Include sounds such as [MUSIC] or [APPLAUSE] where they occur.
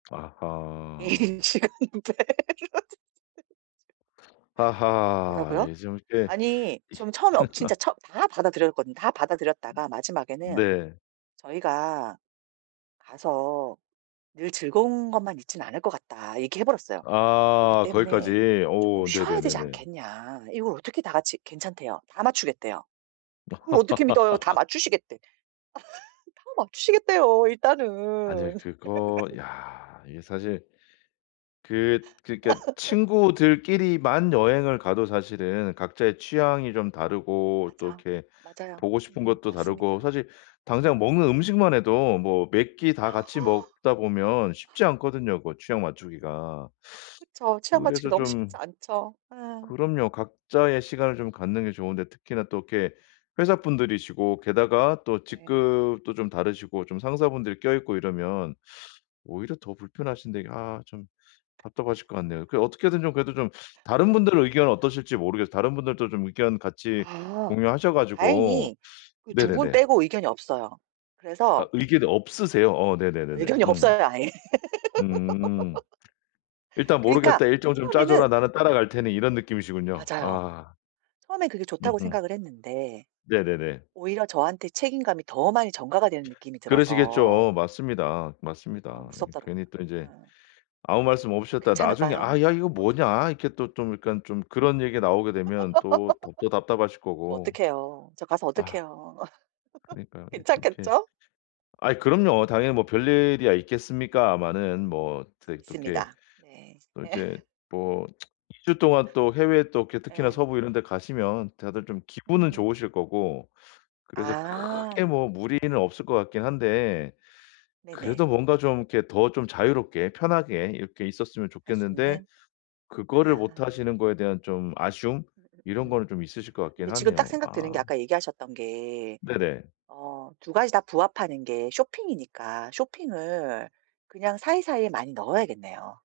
아하. 이 시간대 [LAUGHS] 아하. 뭐라고요? 이 좀 이게 아니 이 좀 처음에 어 진짜 [LAUGHS] 처 다 받아들였거든. 다 받아들였다가 마지막에는 네. "저희가 가서 늘 즐거운 것만 있진 않을 것 같다." 얘기해 버렸어요. "그러기 아. 때문에 거기까지. 쪼끔 오. 쉬어야 되지 네네네네. 않겠냐." 이걸 어떻게 다 같이 괜찮대요. 다 맞추겠대요. 그걸 어떻게 믿어요? 다 [LAUGHS] 맞추시겠대. [LAUGHS] 다 맞추시겠대요, 일단은. 아닐 그거 [LAUGHS] 야. 이게 사실 그 그러니까 [LAUGHS] 친구들끼리만 여행을 가도 사실은 각자의 취향이 좀 다르고 또 맞아. 이렇게 맞아요. 보고 싶은 음 것도 다르고 맞습니다. 사실 당장 음. 먹는 음식만 해도 뭐 몇 끼 다 같이 [INHALES] 먹다 보면 쉽지 않거든요, 그 취향 맞추기가. 그쵸. 취향 맞추기 그래서 너무 쉽지 좀 않죠. 예. 그럼요. 각자의 시간을 좀 갖는 게 좋은데 특히나 또 이렇게 회사분들이시고 게다가 또 네. 직급도 좀 다르시고 좀 상사분들 껴있고 이러면 오히려 더 불편하신데 이게 아 좀 답답하실 것 같네요. [LAUGHS] 그 어떻게든 좀 그래도 좀 다른 분들 의견은 [LAUGHS] 어떠실지 모르겠어요. 다른 분들도 좀 의견 같이 아. 공유하셔 가지고 다행히 그 두 분 네네네. 빼고 의견이 없어요. 아 그래서 의견이 없으세요? 어 네네네네. 의견이 음. 없어요 아예. 음음. [LAUGHS] "일단 그니까 모르겠다. 일정 좀 짜줘라. 처음에는 나는 따라갈 테니." 이런 느낌이시군요. 맞아요. 아. 처음엔 그게 좋다고 음음. 생각을 했는데 네네네. 오히려 저한테 책임감이 더 많이 전가가 되는 느낌이 들어서 그러시겠죠. 맞습니다. 어 맞습니다. 무섭더라고요. 괜히 또 이제 예. 아무 말씀 저 없으셨다가 나중에 괜찮을까요? "아 야 이거 뭐냐." 어떡해요. 이렇게 또 좀 약간 좀 그런 얘기가 나오게 [LAUGHS] 되면 또 덥더 답답하실 저 거고. 어떡해요. 저 가서 아. 어떡해요. [LAUGHS] 그니까요. 이 좀 이렇게 괜찮겠죠? 아 그럼요. 당연히 뭐 별일이야 있겠습니까만은 뭐 또 이 또 이렇게 있습니다. 네. 또 예. 이제 뭐 2 주 동안 또 해외 또 이렇게 [LAUGHS] 특히나 예. 서부 이런 데 가시면 다들 좀 기분은 음. 좋으실 거고 그래서 크게 아. 뭐 무리는 없을 것 같긴 한데 네네. 그래도 뭔가 좀 이렇게 더 좀 자유롭게 편하게 이렇게 있었으면 할 수 좋겠는데 있는. 그거를 못 아. 하시는 거에 대한 좀 아쉬움 이런 음음음음. 거는 좀 있으실 것 같긴 근데 지금 딱 하네요. 생각 드는 게 아. 아까 얘기하셨던 게 네네. 어 2 가지 다 부합하는 게 쇼핑이니까 쇼핑을 그냥 사이사이에 많이 넣어야겠네요.